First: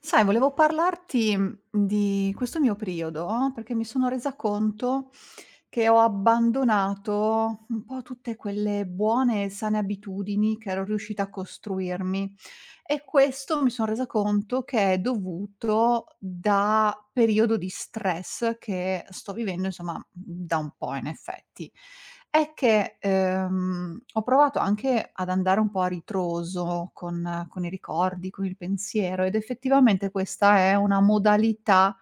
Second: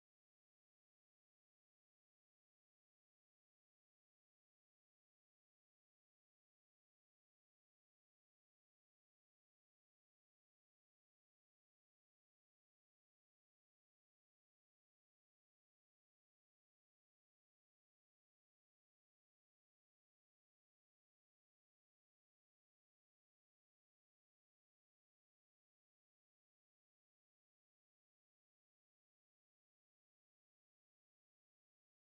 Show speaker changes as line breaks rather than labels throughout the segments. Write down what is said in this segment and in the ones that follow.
Sai, volevo parlarti, di questo mio periodo, perché mi sono resa conto che ho abbandonato un po' tutte quelle buone e sane abitudini che ero riuscita a costruirmi. E questo mi son resa conto che è dovuto da periodo di stress che sto vivendo, insomma, da un po' in effetti. È che, ho provato anche ad andare un po' a ritroso con i ricordi, con il pensiero ed effettivamente questa è una modalità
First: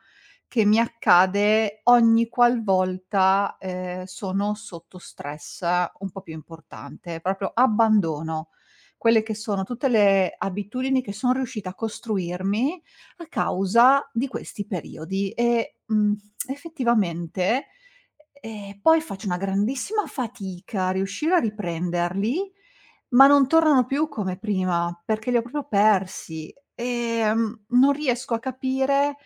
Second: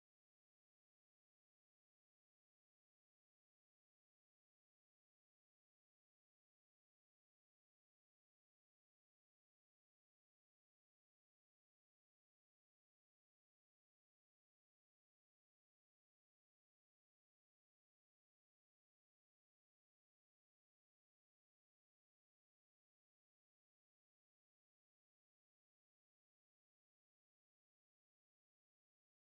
che mi accade ogni qualvolta, sono sotto stress un po' più importante, proprio abbandono quelle che sono tutte le abitudini che son riuscita a costruirmi a causa di questi periodi e, effettivamente, poi faccio una grandissima fatica a riuscire a riprenderli, ma non tornano più come prima, perché li ho proprio persi. Non riesco a capire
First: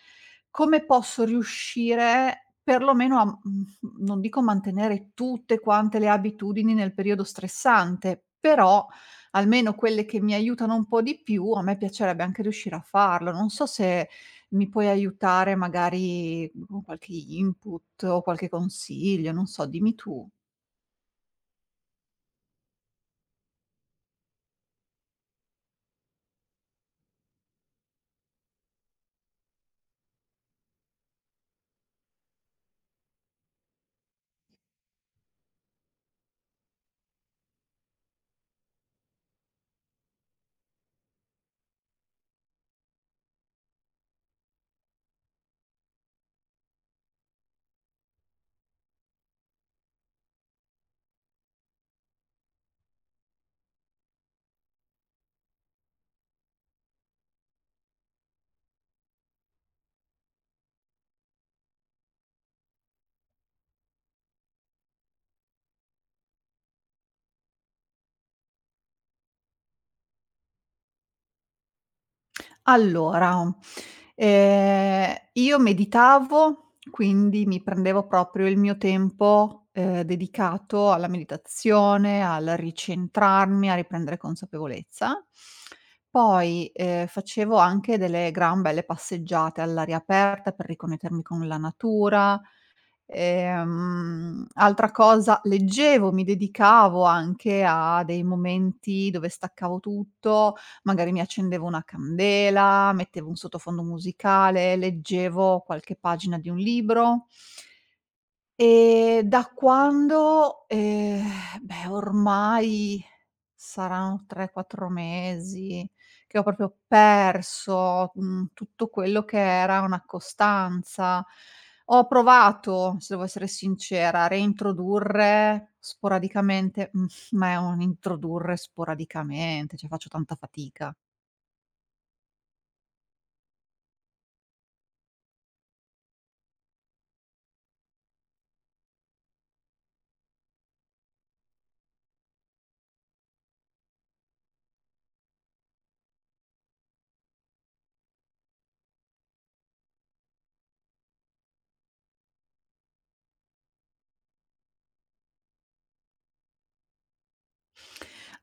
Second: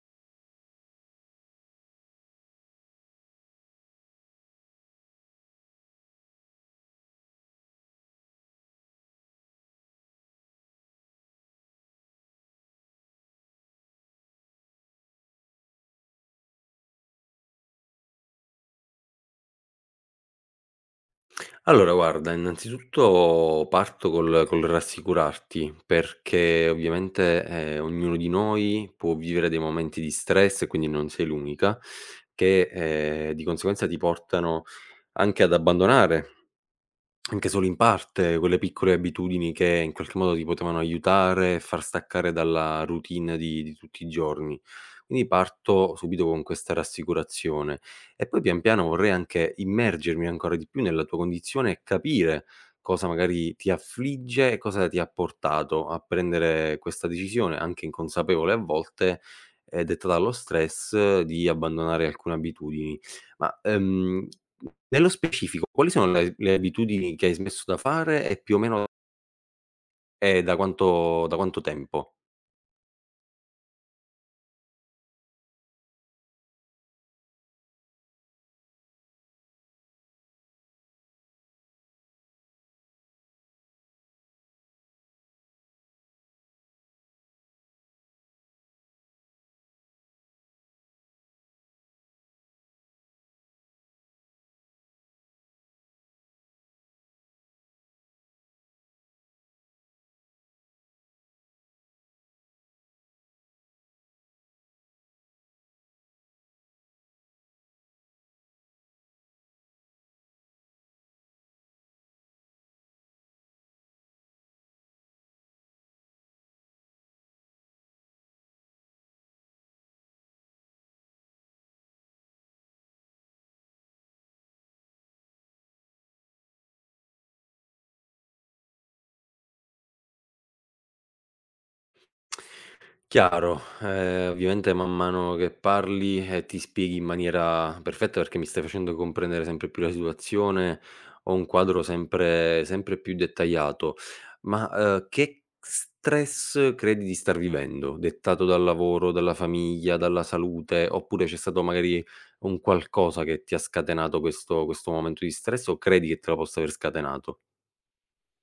come posso riuscire perlomeno a non dico mantenere tutte quante le abitudini nel periodo stressante, però almeno quelle che mi aiutano un po' di più, a me piacerebbe anche riuscire a farlo. Non so se mi puoi aiutare magari con qualche input o qualche consiglio, non so, dimmi tu.
Allora guarda, innanzitutto parto col rassicurarti, perché ovviamente, ognuno di noi può vivere dei momenti di stress, e quindi non sei l'unica, che, di conseguenza ti portano anche ad abbandonare anche solo in parte quelle piccole abitudini che in qualche modo ti potevano aiutare e far staccare dalla routine di tutti i giorni. Quindi parto subito con questa rassicurazione e poi pian piano vorrei anche immergermi ancora di più nella tua condizione e capire cosa magari ti affligge e cosa ti ha portato a prendere questa decisione, anche inconsapevole a volte, detta dallo stress, di abbandonare alcune abitudini. Ma nello specifico, quali sono le abitudini che hai smesso da fare e più o meno, da quanto tempo?
Allora, io meditavo, quindi mi prendevo proprio il mio tempo, dedicato alla meditazione, al ricentrarmi, a riprendere consapevolezza. Poi, facevo anche delle gran belle passeggiate all'aria aperta per riconnettermi con la natura. Altra cosa, leggevo, mi dedicavo anche a dei momenti dove staccavo tutto, magari mi accendevo una candela, mettevo un sottofondo musicale, leggevo qualche pagina di un libro. Da quando? Beh, ormai saranno 3, 4 mesi che ho proprio perso, tutto quello che era una costanza. Ho provato, se devo essere sincera, a reintrodurre sporadicamente, ma è un introdurre sporadicamente, cioè faccio tanta fatica.
Chiaro, ovviamente man mano che parli, ti spieghi in maniera perfetta perché mi stai facendo comprendere sempre più la situazione, ho un quadro sempre più dettagliato. Ma, che stress credi di star vivendo? Dettato dal lavoro, dalla famiglia, dalla salute, oppure c'è stato magari un qualcosa che ti ha scatenato questo momento di stress o credi che te lo possa aver scatenato?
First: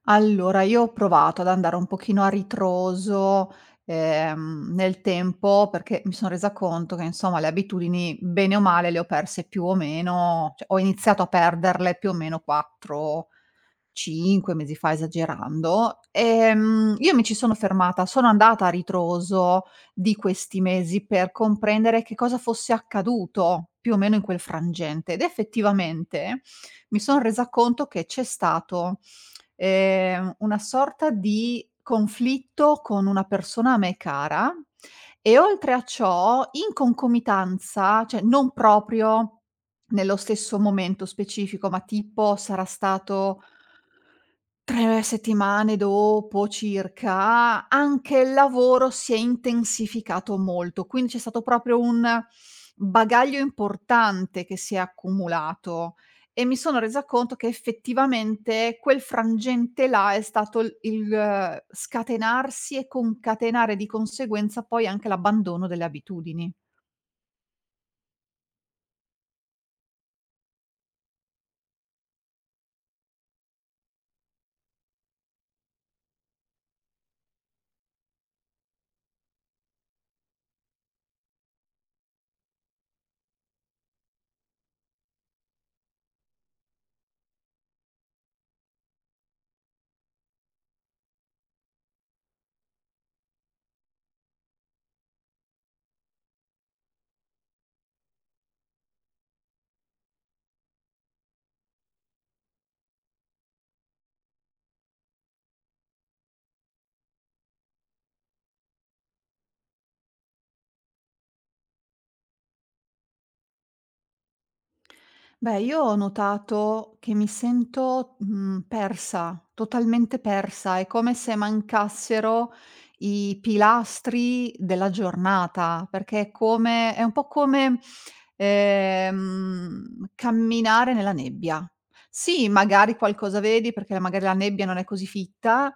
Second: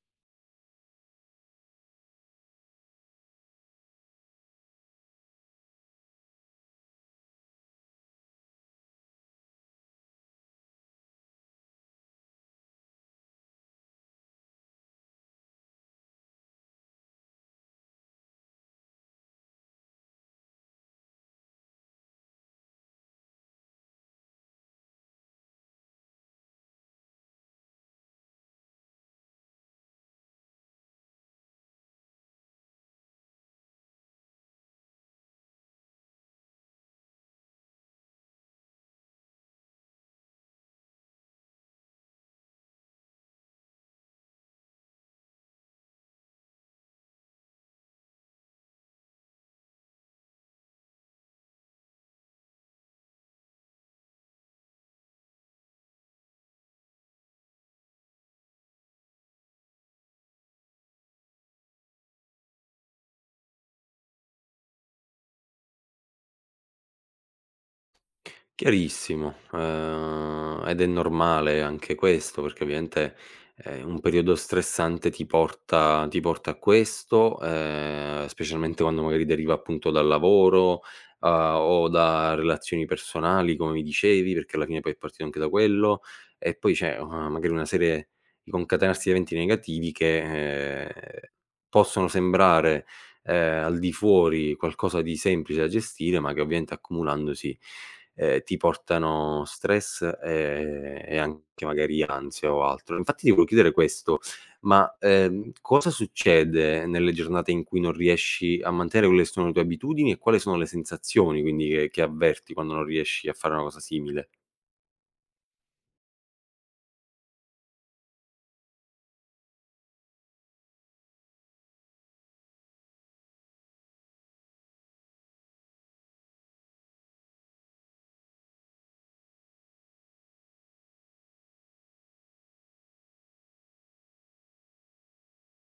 Allora, io ho provato ad andare un pochino a ritroso, nel tempo, perché mi sono resa conto che, insomma, le abitudini, bene o male, le ho perse più o meno cioè ho iniziato a perderle più o meno 4 5 mesi fa, esagerando, io mi ci sono fermata, sono andata a ritroso di questi mesi per comprendere che cosa fosse accaduto più o meno in quel frangente ed effettivamente mi son resa conto che c'è stato, una sorta di conflitto con una persona a me cara e oltre a ciò in concomitanza, cioè non proprio nello stesso momento specifico, ma tipo sarà stato 3 settimane dopo circa, anche il lavoro si è intensificato molto, quindi c'è stato proprio un bagaglio importante che si è accumulato e mi sono resa conto che effettivamente quel frangente là è stato il scatenarsi e concatenare di conseguenza poi anche l'abbandono delle abitudini.
Chiarissimo, ed è normale anche questo, perché ovviamente, un periodo stressante ti porta a questo, specialmente quando magari deriva appunto dal lavoro, a o da relazioni personali come mi dicevi, perché alla fine poi è partito anche da quello, e poi c'è, magari una serie di concatenarsi di eventi negativi che, possono sembrare, al di fuori qualcosa di semplice da gestire, ma che ovviamente accumulandosi ti portano stress, e anche magari ansia o altro. Infatti ti volevo chiedere questo: ma, cosa succede nelle giornate in cui non riesci a mantenere quelle che sono le tue abitudini e quali sono le sensazioni quindi che avverti quando non riesci a fare una cosa simile?
Beh, io ho notato che mi sento, persa, totalmente persa. È come se mancassero i pilastri della giornata, perché è come è un po' come, camminare nella nebbia. Sì, magari qualcosa vedi perché magari la nebbia non è così fitta,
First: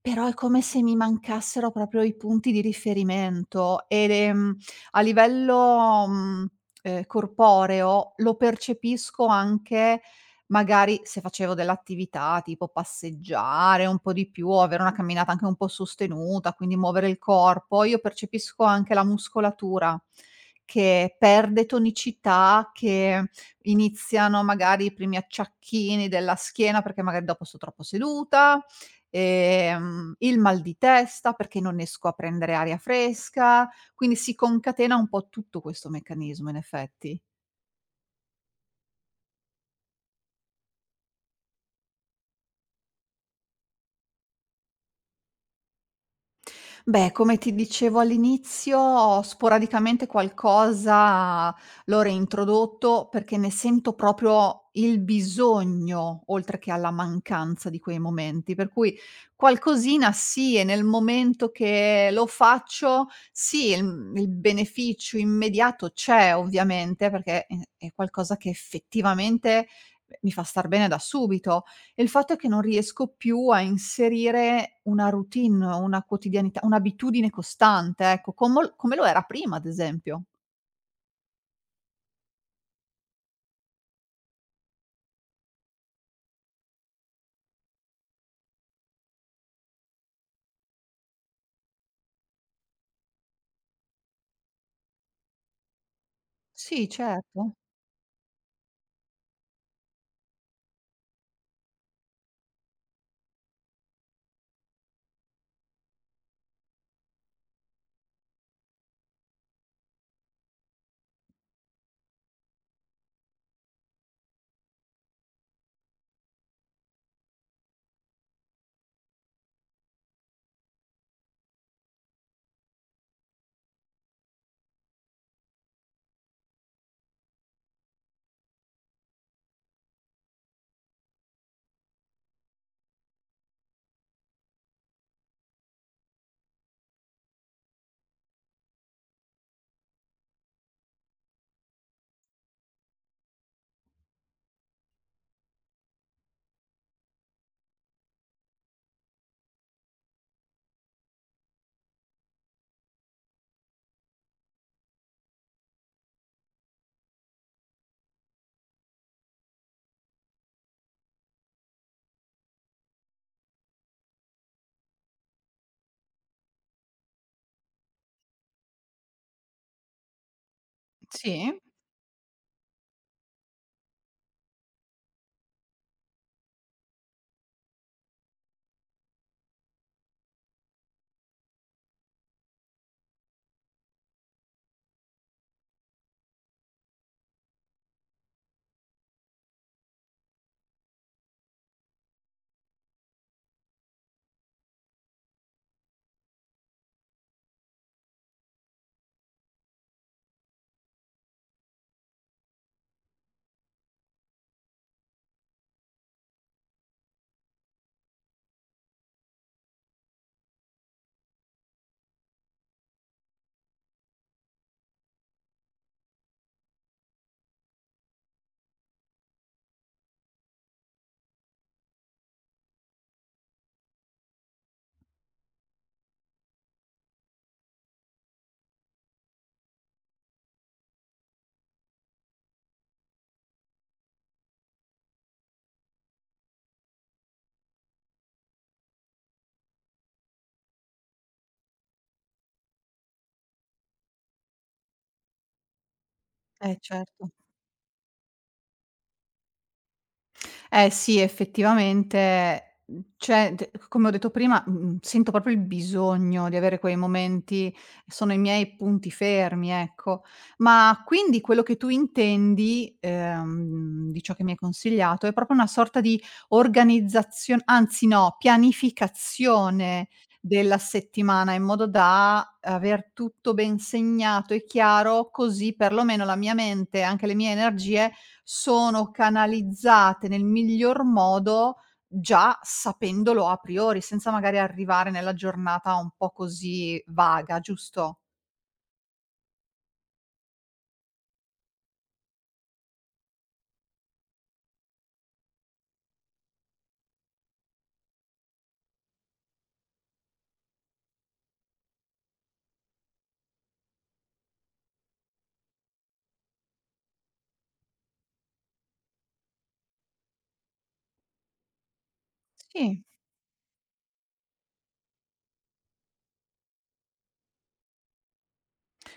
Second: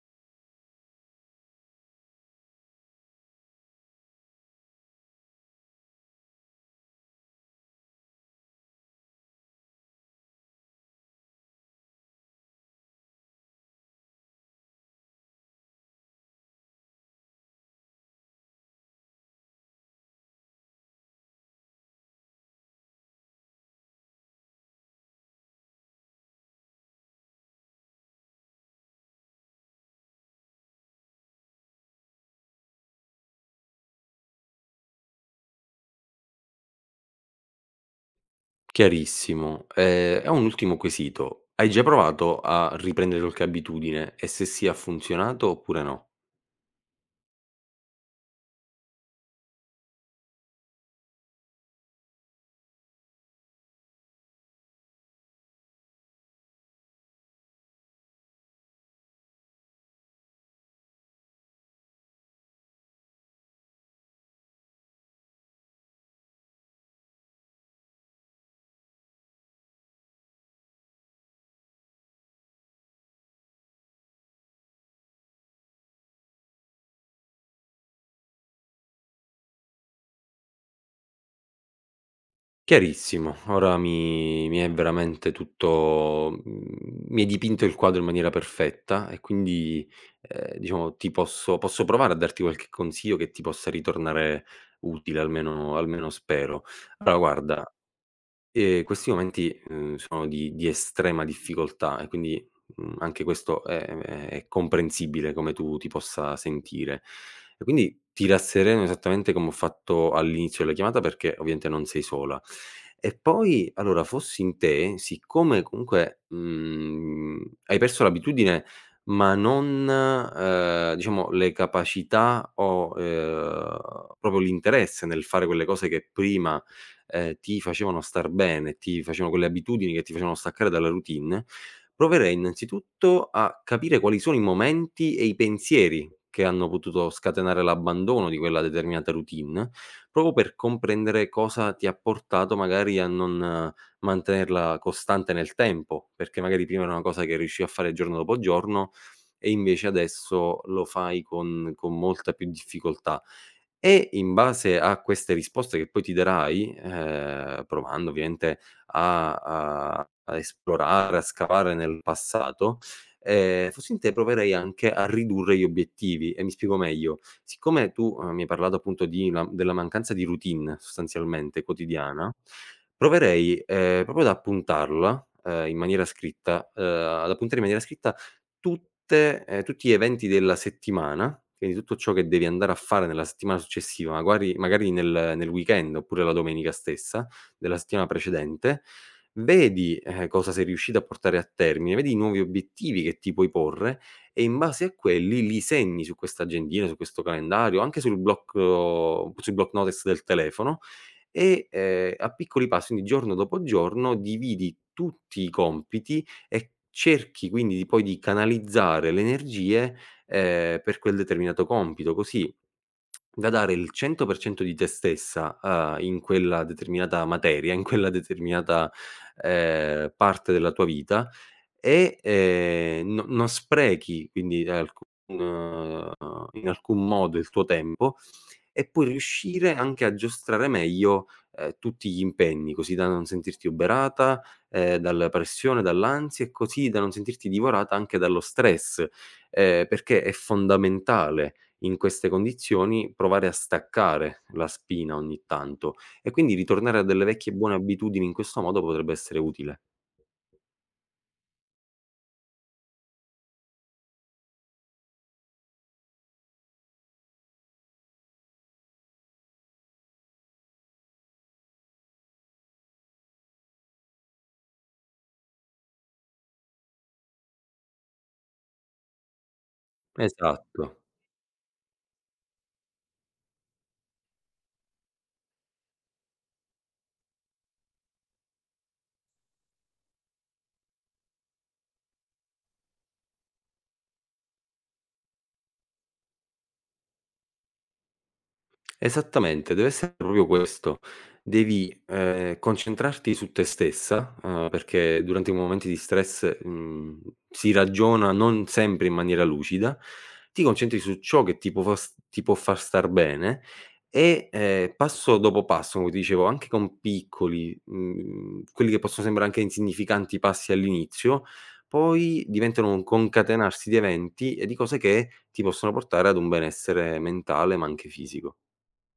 però è come se mi mancassero proprio i punti di riferimento ed a livello, mhmm corporeo lo percepisco anche magari se facevo dell'attività tipo passeggiare un po' di più o avere una camminata anche un po' sostenuta, quindi muovere il corpo, io percepisco anche la muscolatura che perde tonicità, che iniziano magari i primi acciacchini della schiena perché magari dopo sto troppo seduta, il mal di testa perché non esco a prendere aria fresca, quindi si concatena un po' tutto questo meccanismo in effetti.
Chiarissimo. E ho un ultimo quesito: hai già provato a riprendere qualche abitudine e se sì ha funzionato oppure no?
Beh, come ti dicevo all'inizio, sporadicamente qualcosa l'ho reintrodotto perché ne sento proprio il bisogno, oltre che alla mancanza di quei momenti. Per cui qualcosina sì, e nel momento che lo faccio, sì, il beneficio immediato c'è ovviamente, perché è qualcosa che effettivamente mi fa star bene da subito. E il fatto è che non riesco più a inserire una routine, una quotidianità, un'abitudine costante, ecco, come l come lo era prima, ad esempio.
Chiarissimo, ora mi è veramente tutto mhmm, mi hai dipinto il quadro in maniera perfetta e quindi, diciamo ti posso provare a darti qualche consiglio che ti possa ritornare utile, almeno spero.
Sì,
Allora
certo.
guarda. Questi momenti, sono di estrema difficoltà e quindi, mhmm, anche questo è comprensibile come tu ti possa sentire. E quindi ti rassereno esattamente come ho fatto all'inizio della chiamata, perché ovviamente non sei sola. E poi allora fossi in te, siccome comunque, mhmm, hai perso l'abitudine, ma non, diciamo le capacità o, proprio l'interesse nel fare quelle cose che prima ti facevano star bene, ti facevano quelle abitudini che ti facevano staccare dalla routine, proverei innanzitutto a capire quali sono i momenti e i pensieri che hanno potuto scatenare l'abbandono di quella determinata routine, proprio per comprendere cosa ti ha portato magari a non mantenerla costante nel tempo, perché magari prima era una cosa che riuscivi a fare giorno dopo giorno e invece adesso lo fai con molta più difficoltà. E in base a queste risposte che poi ti darai, provando ovviamente a esplorare, a scavare nel passato, fossi in te proverei anche a ridurre gli obiettivi e mi spiego meglio. Siccome tu, mi hai parlato appunto di la della mancanza di routine
Sì,
sostanzialmente quotidiana, proverei, proprio ad appuntarla, in maniera scritta, ad appuntare in maniera scritta tutte tutti gli eventi della settimana, quindi tutto ciò che devi andare a fare nella settimana successiva, maguari magari nel weekend oppure la domenica stessa della settimana precedente, vedi, cosa sei riuscito a portare a termine, vedi i nuovi obiettivi che ti puoi porre e in base a quelli li segni su questa agendina, su questo calendario, anche sul blocco sul block notice del telefono e, a piccoli passi, quindi giorno dopo giorno, dividi tutti i compiti e cerchi quindi di canalizzare le energie, per quel determinato compito, così da dare il 100% di te stessa, in quella determinata materia, in quella determinata, parte della tua vita e, non sprechi quindi alcun in alcun modo il tuo tempo e poi riuscire anche a giostrare meglio, tutti gli impegni, così da non sentirti uberata, dalla pressione, dall'ansia e così da non sentirti divorata anche dallo stress, perché è fondamentale in queste condizioni provare a staccare la spina ogni tanto e quindi
eh
ritornare a delle
certo.
vecchie buone abitudini in questo modo potrebbe essere utile.
Eh sì, effettivamente, cioè d come ho detto prima, sento proprio il bisogno di avere quei momenti, sono i miei punti fermi, ecco. Ma quindi quello che tu intendi, di ciò che mi hai consigliato, è proprio una sorta di organizzazio anzi no, pianificazione della
Esatto.
settimana in modo da aver tutto ben segnato e chiaro, così perlomeno la mia mente e anche le mie energie sono canalizzate nel miglior modo già sapendolo a priori, senza magari arrivare nella giornata un po' così vaga, giusto?
Esattamente, deve essere proprio questo. Devi, concentrarti su te stessa, perché durante i momenti di stress, mhmm, si ragiona non sempre in maniera lucida, ti concentri su ciò che ti può fa s ti può far star bene e, passo dopo passo, come ti dicevo, anche con piccoli, mhmm, quelli che possono sembrare anche insignificanti passi all'inizio, poi diventano un
Sì.
concatenarsi di eventi e di cose che ti possono portare ad un benessere mentale, ma anche fisico.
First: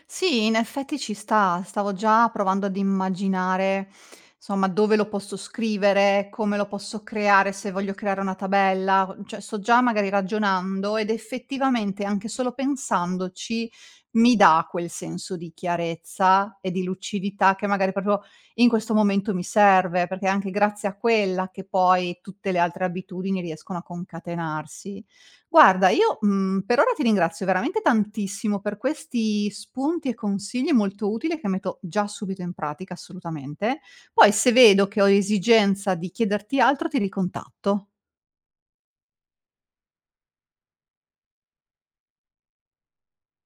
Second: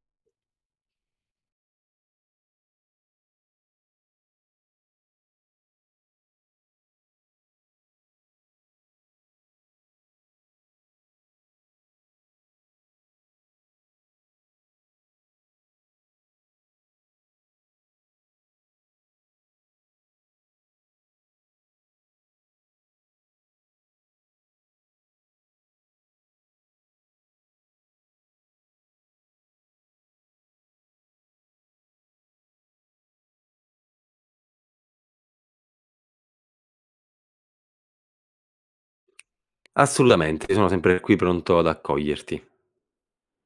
Sì, in effetti ci sta. Stavo già provando ad immaginare, insomma, dove lo posso scrivere, come lo posso creare, se voglio creare una tabella, cioè sto già magari ragionando ed effettivamente anche solo pensandoci mi dà quel senso di chiarezza e di lucidità che magari proprio in questo momento mi serve, perché è anche grazie a quella che poi tutte le altre abitudini riescono a concatenarsi. Guarda, io, per ora ti ringrazio veramente tantissimo per questi spunti e consigli molto utili che metto già subito in pratica assolutamente. Poi se vedo che ho esigenza di chiederti altro ti ricontatto.
Assolutamente, sono sempre qui pronto ad accoglierti.